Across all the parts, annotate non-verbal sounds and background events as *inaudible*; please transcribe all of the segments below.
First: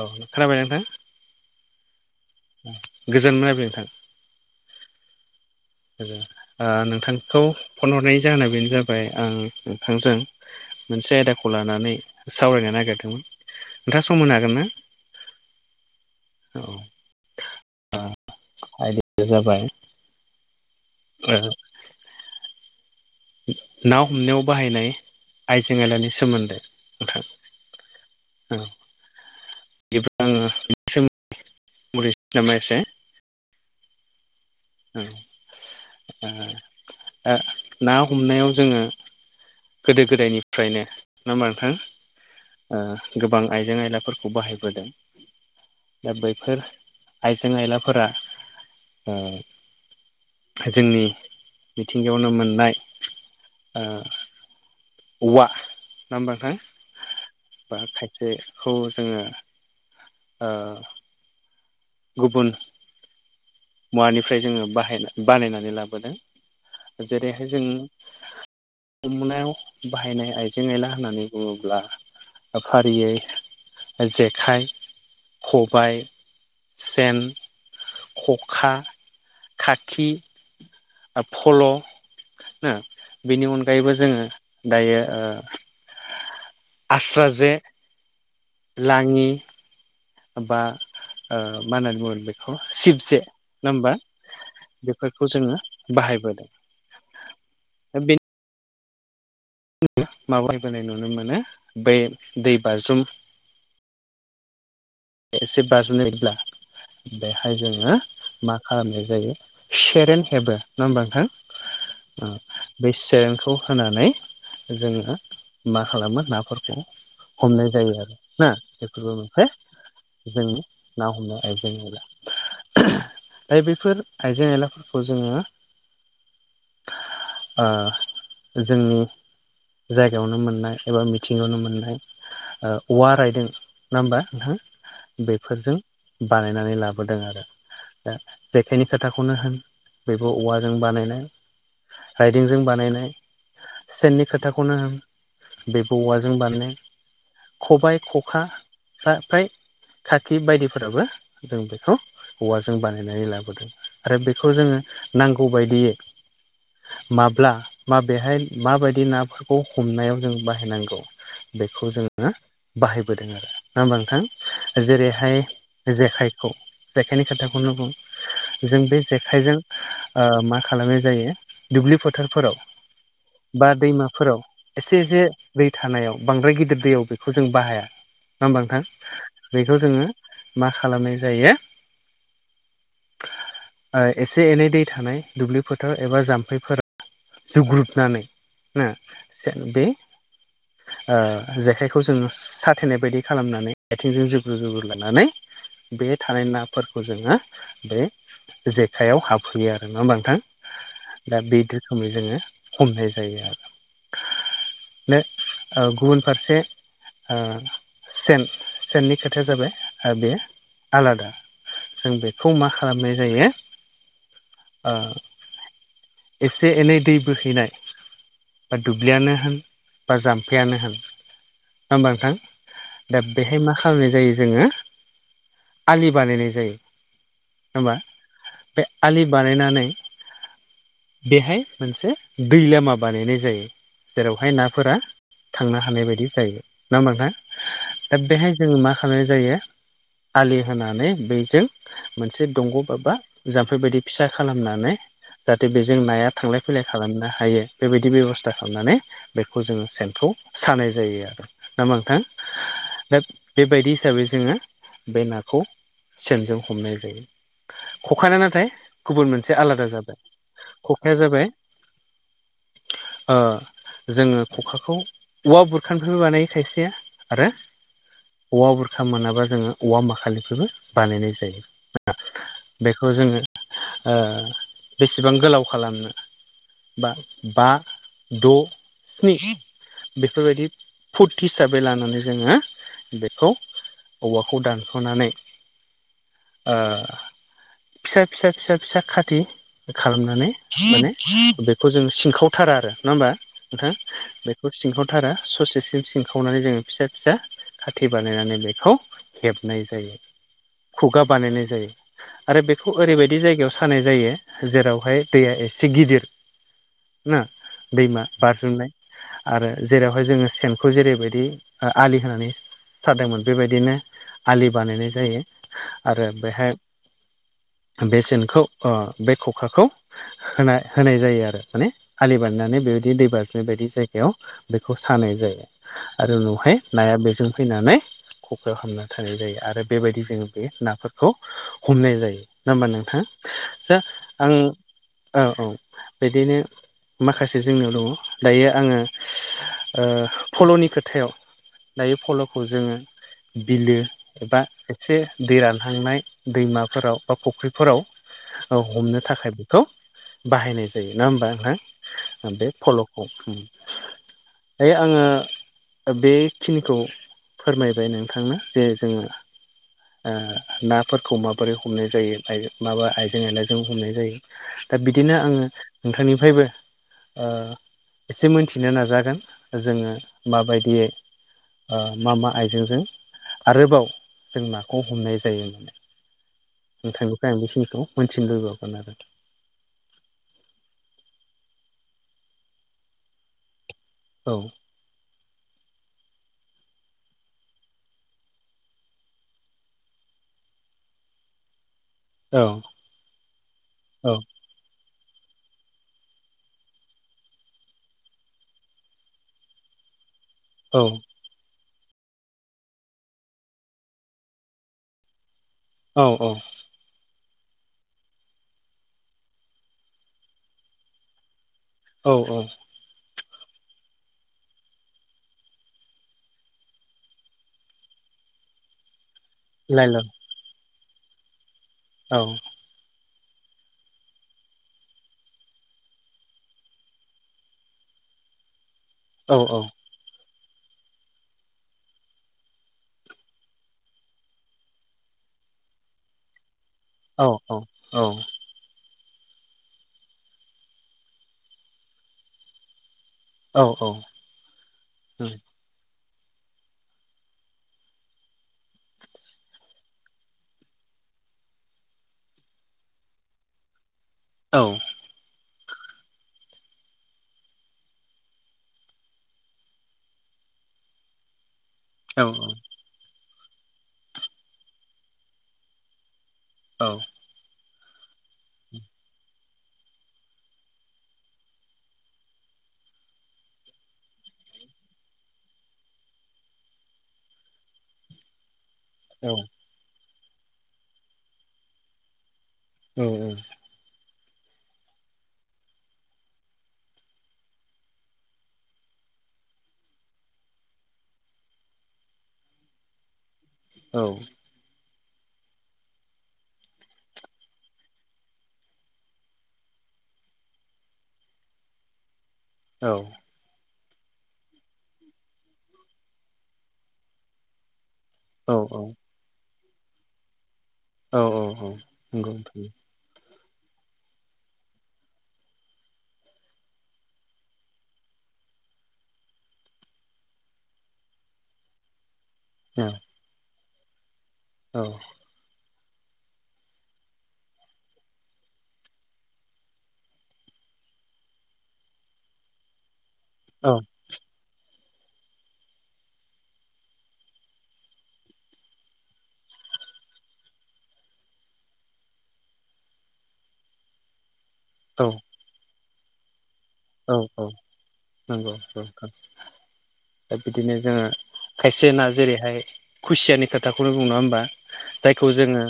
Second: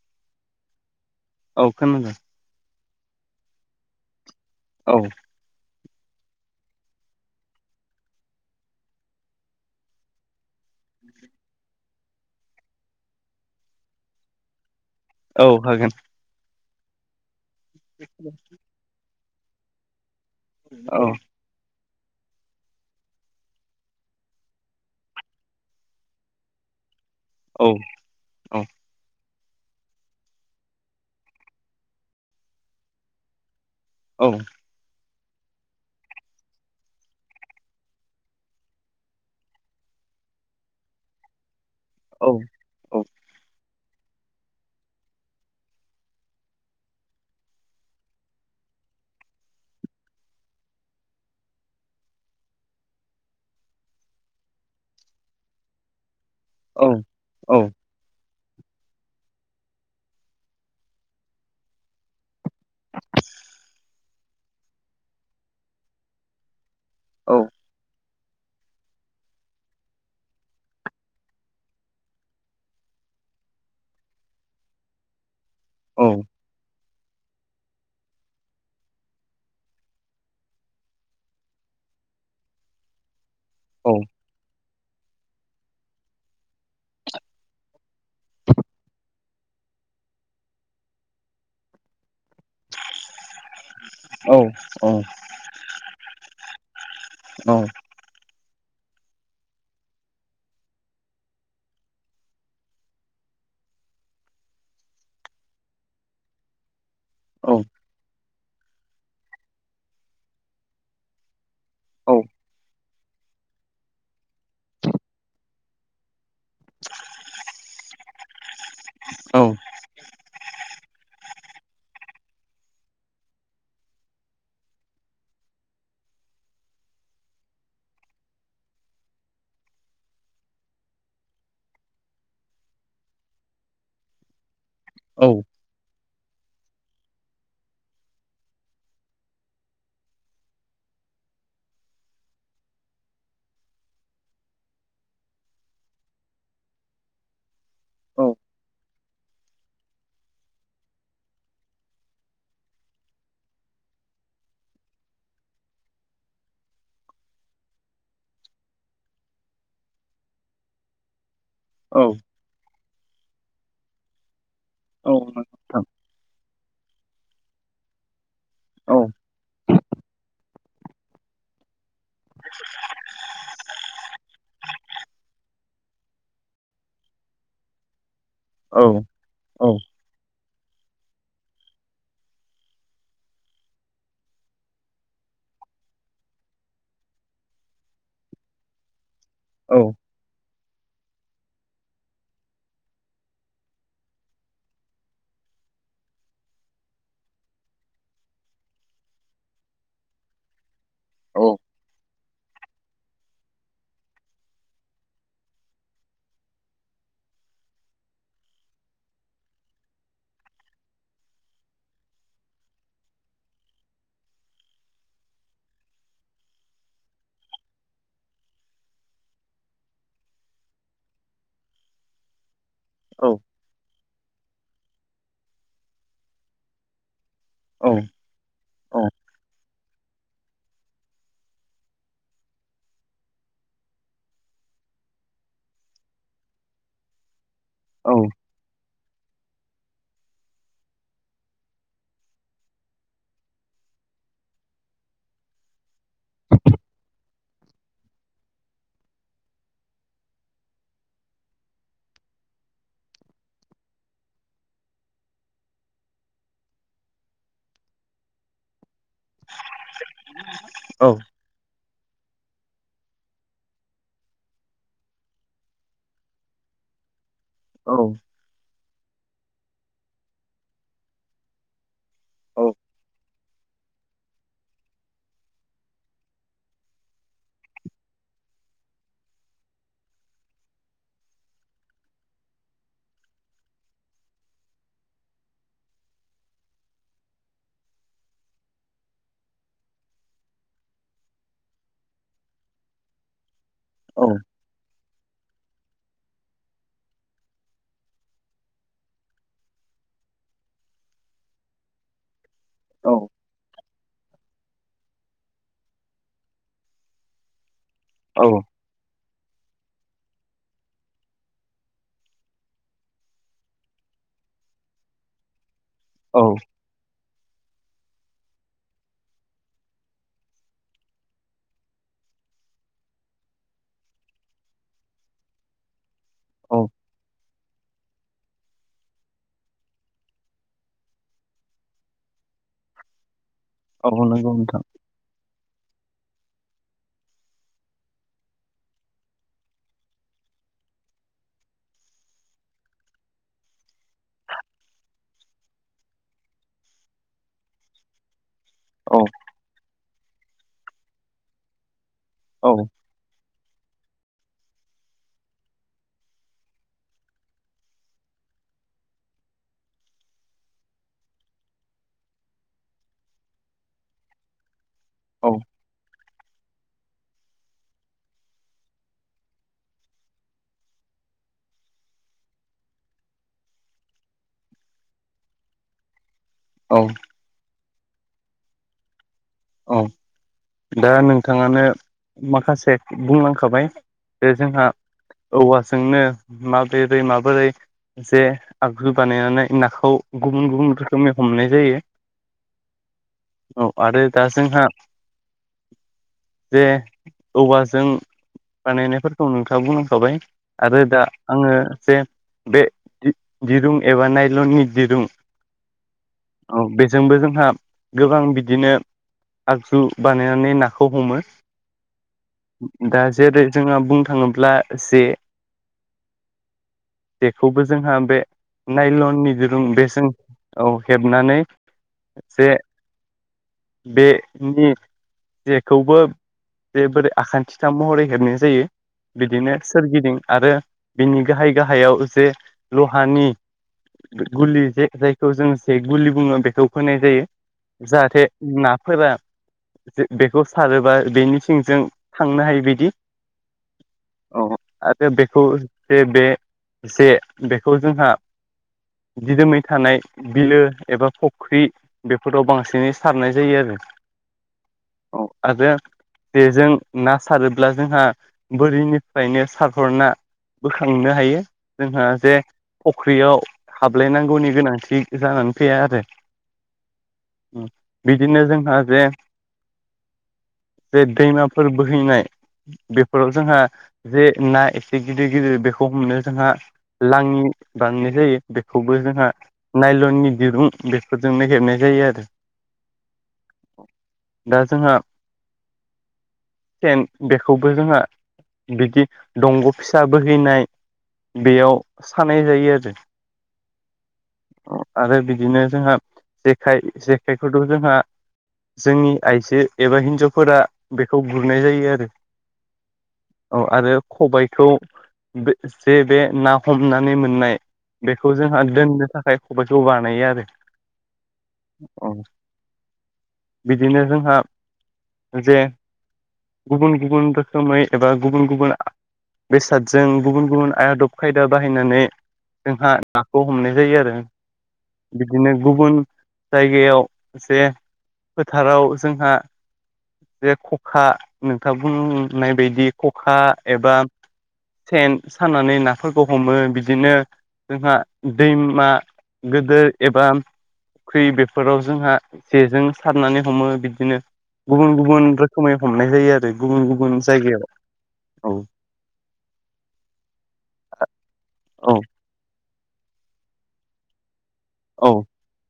औ खोनाबाय नोंथां औ खोनादों गोजोननाय बाय नोंथां औ नोंथांखौ फन हरनायनि जाहोना बेनो जाबाय आं नोंथांजों मोनसे आयदाखौ लानानै सावरायनो नागिरदोंमोन नोंथाङा सम होनो हागोन ना। औ हागोन औ *unintelligible* आयदाया जाबाय औ *unintelligible* ना हमनायाव बाहायनाय आइजें आयलानि सोमोन्दै नोंथां औ औ *unintelligible* नामा एसे औ औ ओ ओ ना हमनायाव जोङो गोदो गोदायनिफ्रायनो ना मा नोंथां? औ ओ गोबां आइजें आयलाफोरखौ बाहायबोदों दा बैफोर आइजें आयलाफोरा ओ जोंनि मिथिंगायावनो मोननाय ओ उवा नङा होमबा नोंथां? औ औ बा खायसेखौ जोङो ओ गुबुन मुवानिफ्राय जोङो बाहायना बानायनानै लाबोनो औ जेरैहाय जों हमनायाव बाहायनाय आइजें आयला होननानै बुङोब्ला ओ फारियै ओ जेखाइ खबाइ औ सेन, खखा, खाखि ओ फल' नो बेनि औ अनगायैबो जोङो दायो ओ आस्रा जे लाङि बा ओ मा होनना बुंङो बेखौ सिब जे नङा ओमबा बेफोरखौ जोङो बाहायबोदों औ बे *unintelligible* माबायबोनाय नुनो मोनो बै दै बाज्रुम एसे बाज्रनायब्ला बेहाय जोङो मा खालामनाय जायो सेरेन हेबो नङा होमबा नोंथां बे सेरेनखौ होनानै जोङो मा खालामो नाफोरखौ हमनाय जायो आरो ना बेफोरबो मोनसे जोंनि ना हमनाय आयजें आयला दा बैफोर आइजें आयलाफोरखौ जोङो ओ जोंनि जायगायावनो मोननाय एबा मिथिङायावनो मोननाय ओ औवा रायदों नङा होमबा नोंथां औ बेफोरजों बानायनानै लाबोदों आरो दा जेखाइनि खोथाखौनो होन बेबो औवाजों बानायनाय राइदोंजों बानायनाय सेननि खोथाखौनो होन बेबो औवाजों बानायनाय खबाइ खखा *unintelligible* खाखि बायदिफोराबो जों बेखौ औवाजों बानायनानै लाबोदों आरो बेखौ जोङो नांगौ बायदियै माब्ला माबेहाय माबादि नाफोरखौ हमनायाव जों बाहायनांगौ बेखौ जोङो बाहायबोदों आरो नङा होमबा नोंथां? जेरैहाय जेखायखौ जेखायनि खोथाखौनो बुं जों बे औ जेखायजों मा खालामनाय जायो दुब्लि फो फोथारफोराव बा दैमाफोराव एसे एसे दै थानायाव बांद्राय गिदिर दैयाव बेखौ जों बाहाया नङा होमबा नोंथां बेखौ जोङो मा खालामनाय जायो ओ एसे एनै दै थानाय दुब्लि फोथार एबा जाम्फैफोराव जुग्रुबनानै नो बे *inaudible* ओ जेखाइखौ जोङो साथेनाय बायदि खालामनानै आथिंजों जोब्रु जोब्रु लानानै बे थानाय नाफोरखौ जोङो बे जेखाइायाव हाबहैयो आरो नङा होमबा नोंथां दा बे रोखोमै जोङो हमनाय जायो आरो नो ओ गुबुन फारसे ओ सेन सेननि खोथाया जाबाय बेयो आलादा जों बेखौ मा खालामनाय जायो एसे एनै दै बोहैनाय बा दुब्लियानो होन बा जाम्फैयानो होन नङा होमबा नोंथां दा बेहाय मा खालामनाय जायो जोङो आलि बानायनाय जायो होनबा नोंथां बे औ आलि बानायनानै बेहाय मोनसे दै लामा बानायनाय जायो जेरावहाय नाफोरा थांनो हानाय बायदि जायो नङा होमबहा दा बेहाय जोङो मा खालाम जायो आलि होनानै बैजों मोनसे दंग' बाबा जाम्फै बायदि फिसा खालामनानै दे बेजों नाया थांलाय फैलाय खालामनो हायो बेबायदि बेब'स्था खालामनानै बेखौ जोङो सेनखौ सानाय जायो आरो ना मा नोंथां दा बेबायदि हिसाबै जोङो बे नाखौ सेनजों हमनाय जायो खखाना नाथाय गुबुन मोनसे आलादा जाबाय औ खाया जाबाय ओ जोङो खखाखौ औवा बुरखानिफ्रायबो बानायो खायसे आरो औ औ औवा बुरखा मोनाबा जोङो औवा माखालिफ्रायबो बानायनाय जायो औ बेखौ जोङो ओ बेसेबां गोलाव खालामनो बा बा द' स्नि बेफोरबायदि फुथ हिसाबै लानानै जोङो बेखौ औवाखौ दानख'नानै ओ फिसा फिसा फिसा फिसा खाथि खालामनानै माने बेखौ जों सिनखावथारा आरो नंङा होमबा नोंथां? औ बेखौ सिंखावथारा ससेसिम सिंखावनानै जोंङो फिसा फिसा खाथि बानायनानै बेखौ हेबनाय जायो खुगा बानायनाय जायो आरो बेखौ ओरैबायदि जायगायाव सानाय जायो जेरावहाय दैया एसे गिदिर ना औ दैमा औ बारजुमनाय आरो जेरावहाय जोंङो सेनखौ जेरैबायदि ओ आलि होनानै सादोंमोन बेबायदिनो आलि बानायनाय जायो औ आरो औ बेहाय बे सेनखौ ओ बे खखाखौ होना होनाय जायो आरो माने आलि बारनाय बेबायदि दै बारनाय बायदि जायगायाव बेखौ सानाय जायो आरो उनावहाय औ नाया बेजों फैनानै खखायाव हाबना थानाय जायो आरो बेबायदि जोंङो बे नाफोरखौ हमनाय जायो नंङा होमबा नोंथां? सा औ नंगौ आं नोंथां औ औ बिदिनो माखासे जोंनियाव दंङ दायो आंङो फल'नि खोथायाव दायो फल'खौ जोंङो बिलो एबा एसे दै रानहांनाय दैमाफोराव बा फुख्रिफोराव औ हमनो थाखाय बेखौ बाहायनाय जायो नोङा होमबा नोंथां बे औ फलखौ ओ आंङो बेखिनिखौ फोरमायबाय नोंथांनो जे जोंङो ओ नाफोरखौ माबोरै हमनाय जायो माबा आइजें आइला जों जोंबो हमनाय जायो दा बिदिनो औ आंङो नोंथांनिफ्रायबो ओ एसे मोनथिनो नाजागोन जोंङो माबादियै ओ मा मा आइजेंजों आरोबाव जों नाखौ हमनाय जायो औ नोंथांनिफाय आं बेखिनिखौ मोन्थिनो लुबैबावगोन आरो खि औ दा नोंथांआनो माखासे बुंलांखाबाय बे औ जोंहा औवाजोंनो माबिरै माबोरै जे आगजु बानायनानै नाखौ गुबुन गुबुन रोखोमनि हमनाय जायो औ औ आरो दा जोंहा जे औवाजों बानायनायफोरखौ नोंथांआ बुंलांखाबाय आरो दा आंङो जे बे दिरुं एबा नायलननि दिरुं औ बेजोंबो जोंहा गोबां बिदिनो आगजु बानायनानै नाखौ हमो औ औ दा जेरै जोंहा बुंनो थांङोब्ला जे जेखौबो जोंहा बे नायलन नि जों लाइल औ बेजों औ हेबनानै जे बे नि जेखौबो जे बोरै आखान्थिथाम महरै हेबनाय जायो औ बिदिनो औ सोरगिदिं आरो बिनि गाहाय गाहायाव जे ल'हानि गुलि जि जायखौ जों जे गुलि बुंङो बेखौ होनाय जायो औ औ जाहाथे नाफोरा बे बेखौ सारोबा बेनि सिंजों थांनो हायो बादि औ औ उम आरो बेखौ जे बे जे बेखौ जोंहा दिदोमै थानाय बिलो एबा फ'ख्रि बेफोराव बांसिनै सारनाय जायो आरो औ औ आर बे जेजों ना सारोब्ला जोंहा बोरिनिफ्रायनो सारह'रना बोखांनो हायो जोंहा जे फख्रिआव हाबलायनांगौनि गोनांथि जानानै फैआ आरो औ उम बिदिनो जोंहा जे जे दैमाफोर बोहैनाय बेफोराव जोंहा जे ना एसे गिदिर गिदिर बेखौ हमनो जोंहा लाङि बानायनाय जायो बेखौबो जोंहा नायलननि दिरुं बेफोरजों नो हेबनाय जायो आरो औ औ दा जोंहा सेन बेखौबो जोंहा बिदिह दंग' फिसा बोहैनाय बेआव सानाय जायो आरो औ औ आरो बिदिनो जोंहा जेखाइ जेखाइखौथ' जोंहा जोंनि आइजो एबा हिनजावफोरा बेखौ गुरनाय जायो आरो औ औ आरो खबायखौ बे जे बे ना हमनानै मोननाय बेखौ जोंहा दोननो थाखाय खबायखौ बानायो आरो औ औ औ औ नंगौ नोंथां। बिदिनो जोंहा जे गुबुन गुबुन रोखोमै एबा गुबुन गुबुन आ बेसादजों गुबुन गुबुन आदब खायदा बाहायनानै जोंहा नाखौ हमनाय जायो आरो। औ बिदिनो गुबुन जायगायाव जे फोथाराव जोंहा जे खखा नोंथाङा बुंनाय बायदि खखा एबा सेन सानानानै नाफोरखौ हमो बिदिनो जोंहा दैमा गोदो एबा फुख्रि बेफोराव जोंहा जेजों सारनानै हमो बिदिनो गुबुन औ गुबुन रोखोमै हमनाय जायो आरो गुबुन औ गुबुन औ जायगायाव नंगौ औ *inaudible* दा बिदिनो जोङो खायसे औ ना जेरैहाय खुसियानि खोथाखौनो बुं नङा होमबा। औ जायखौ जोङो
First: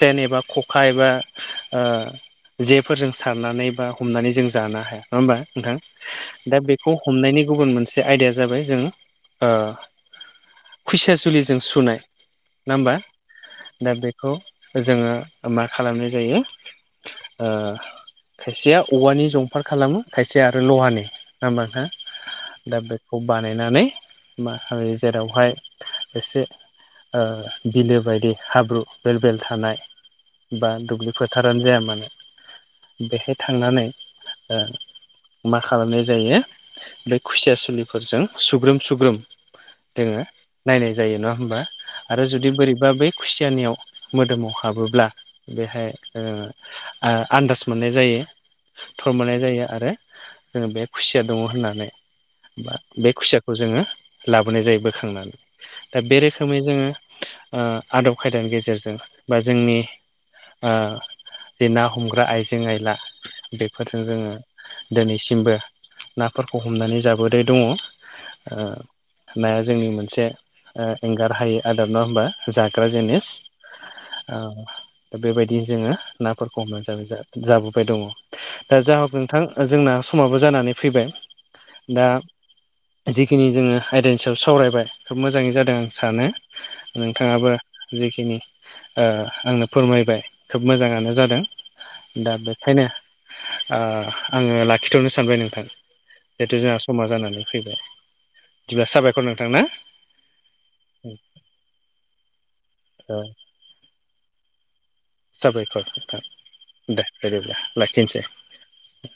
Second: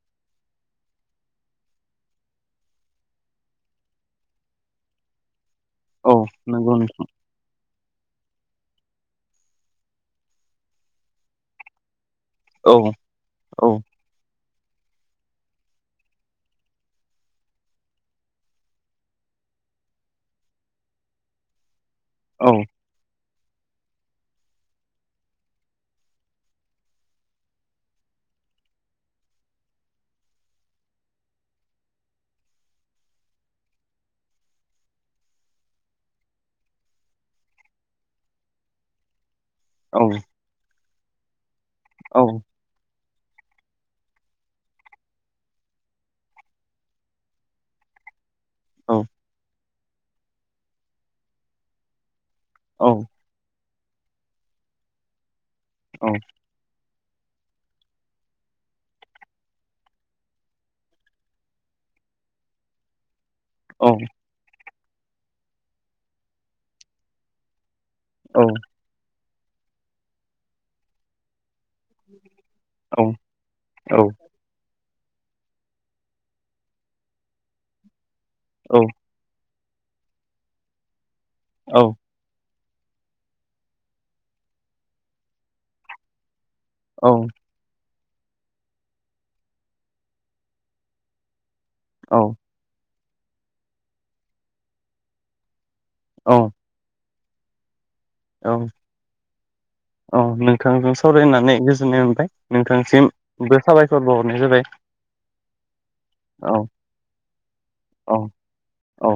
सेन एबा खखा एबा आ जेफोरजों सारनानै बा हमनानै जों जानो हाया नङा होमबा। औ नोंथां दा नंगौ बेखौ नोंथां हमनायनि गुबुन मोनसे जे आयदाया जाबाय जों ओ खुसिया जुलिजों सुनाय औ ना होमबा औ दा बेखौ जोङो मा खालामनाय जायो आ खायसेया औवानि जंफार खालामो खायसे आरो लहानि नङा होमबा नोंथा। औ दा बेखौ बानायनानै मा खालायो जेरावहाय एसे ओ बिलो बायदि हाब्रु बेल बेल थानाय बा दुब्लि फोथारानो जाया मानो बेहाय थांनानै ओ मा खालामनाय जायो बे खुसिया सुलिफोरजों सुग्रोम सुग्रोम औ दोङो नायनाय जायो नङा होमबा आरो जुदि बोरैबा बे खुसियानियाव मोदोमाव हाबोब्ला बेहाय ओ आ आन्दाज मोननाय जायो औ थ'र मोननाय जायो आरो जोङो बे खुसिया दङ होननानै बा औ बे खुसियाखौ जोङो लाबोनाय जायो बोखांनानै दा औ बे रोखोम रोखोमै जोङो ओ आदब खायदानि गेजेरजों बा जोंनि ओ जे ना हमग्रा आइजें आयला औ बेफोरजों जोङो दिनैसिमबो नाफोरखौ हमनानै जाबोबाय दङ। ओ औ नाया जोंनि मोनसे ओ एंगार हायै आदब नङा होमबा जाग्रा औ जिनिस। दा बेबायदिनो जोङो नाफोरखौ हमनानै जाबाय जाबोबाय दङ। दा जा हक नोंथां जोंना समाबो जानानै फैबाय। औ दा जिखिनि जोङो आयदानि सायाव सावरायबाय खोब मोजाङै जादों आं सानो। नोंथाङाबो जिखिनि आंनो फोरमायबाय खोब मोजाङानो जादों औ दा बे खायनो ओ आङो लाखिथ'नो सानबाय नोंथां औ जिहेथु जोंहा समा जानानै फैबाय औ बिदिबा साबायखर नोंथां। ना औ नोंथांजों सावरायनानै गोजोननाय मोनबाय नोंथांनिसिमबो साबायखर बहरनाय जाबाय। साबायखर औ नोंथां दे बिदिब्ला औ लाखिनोसै। औ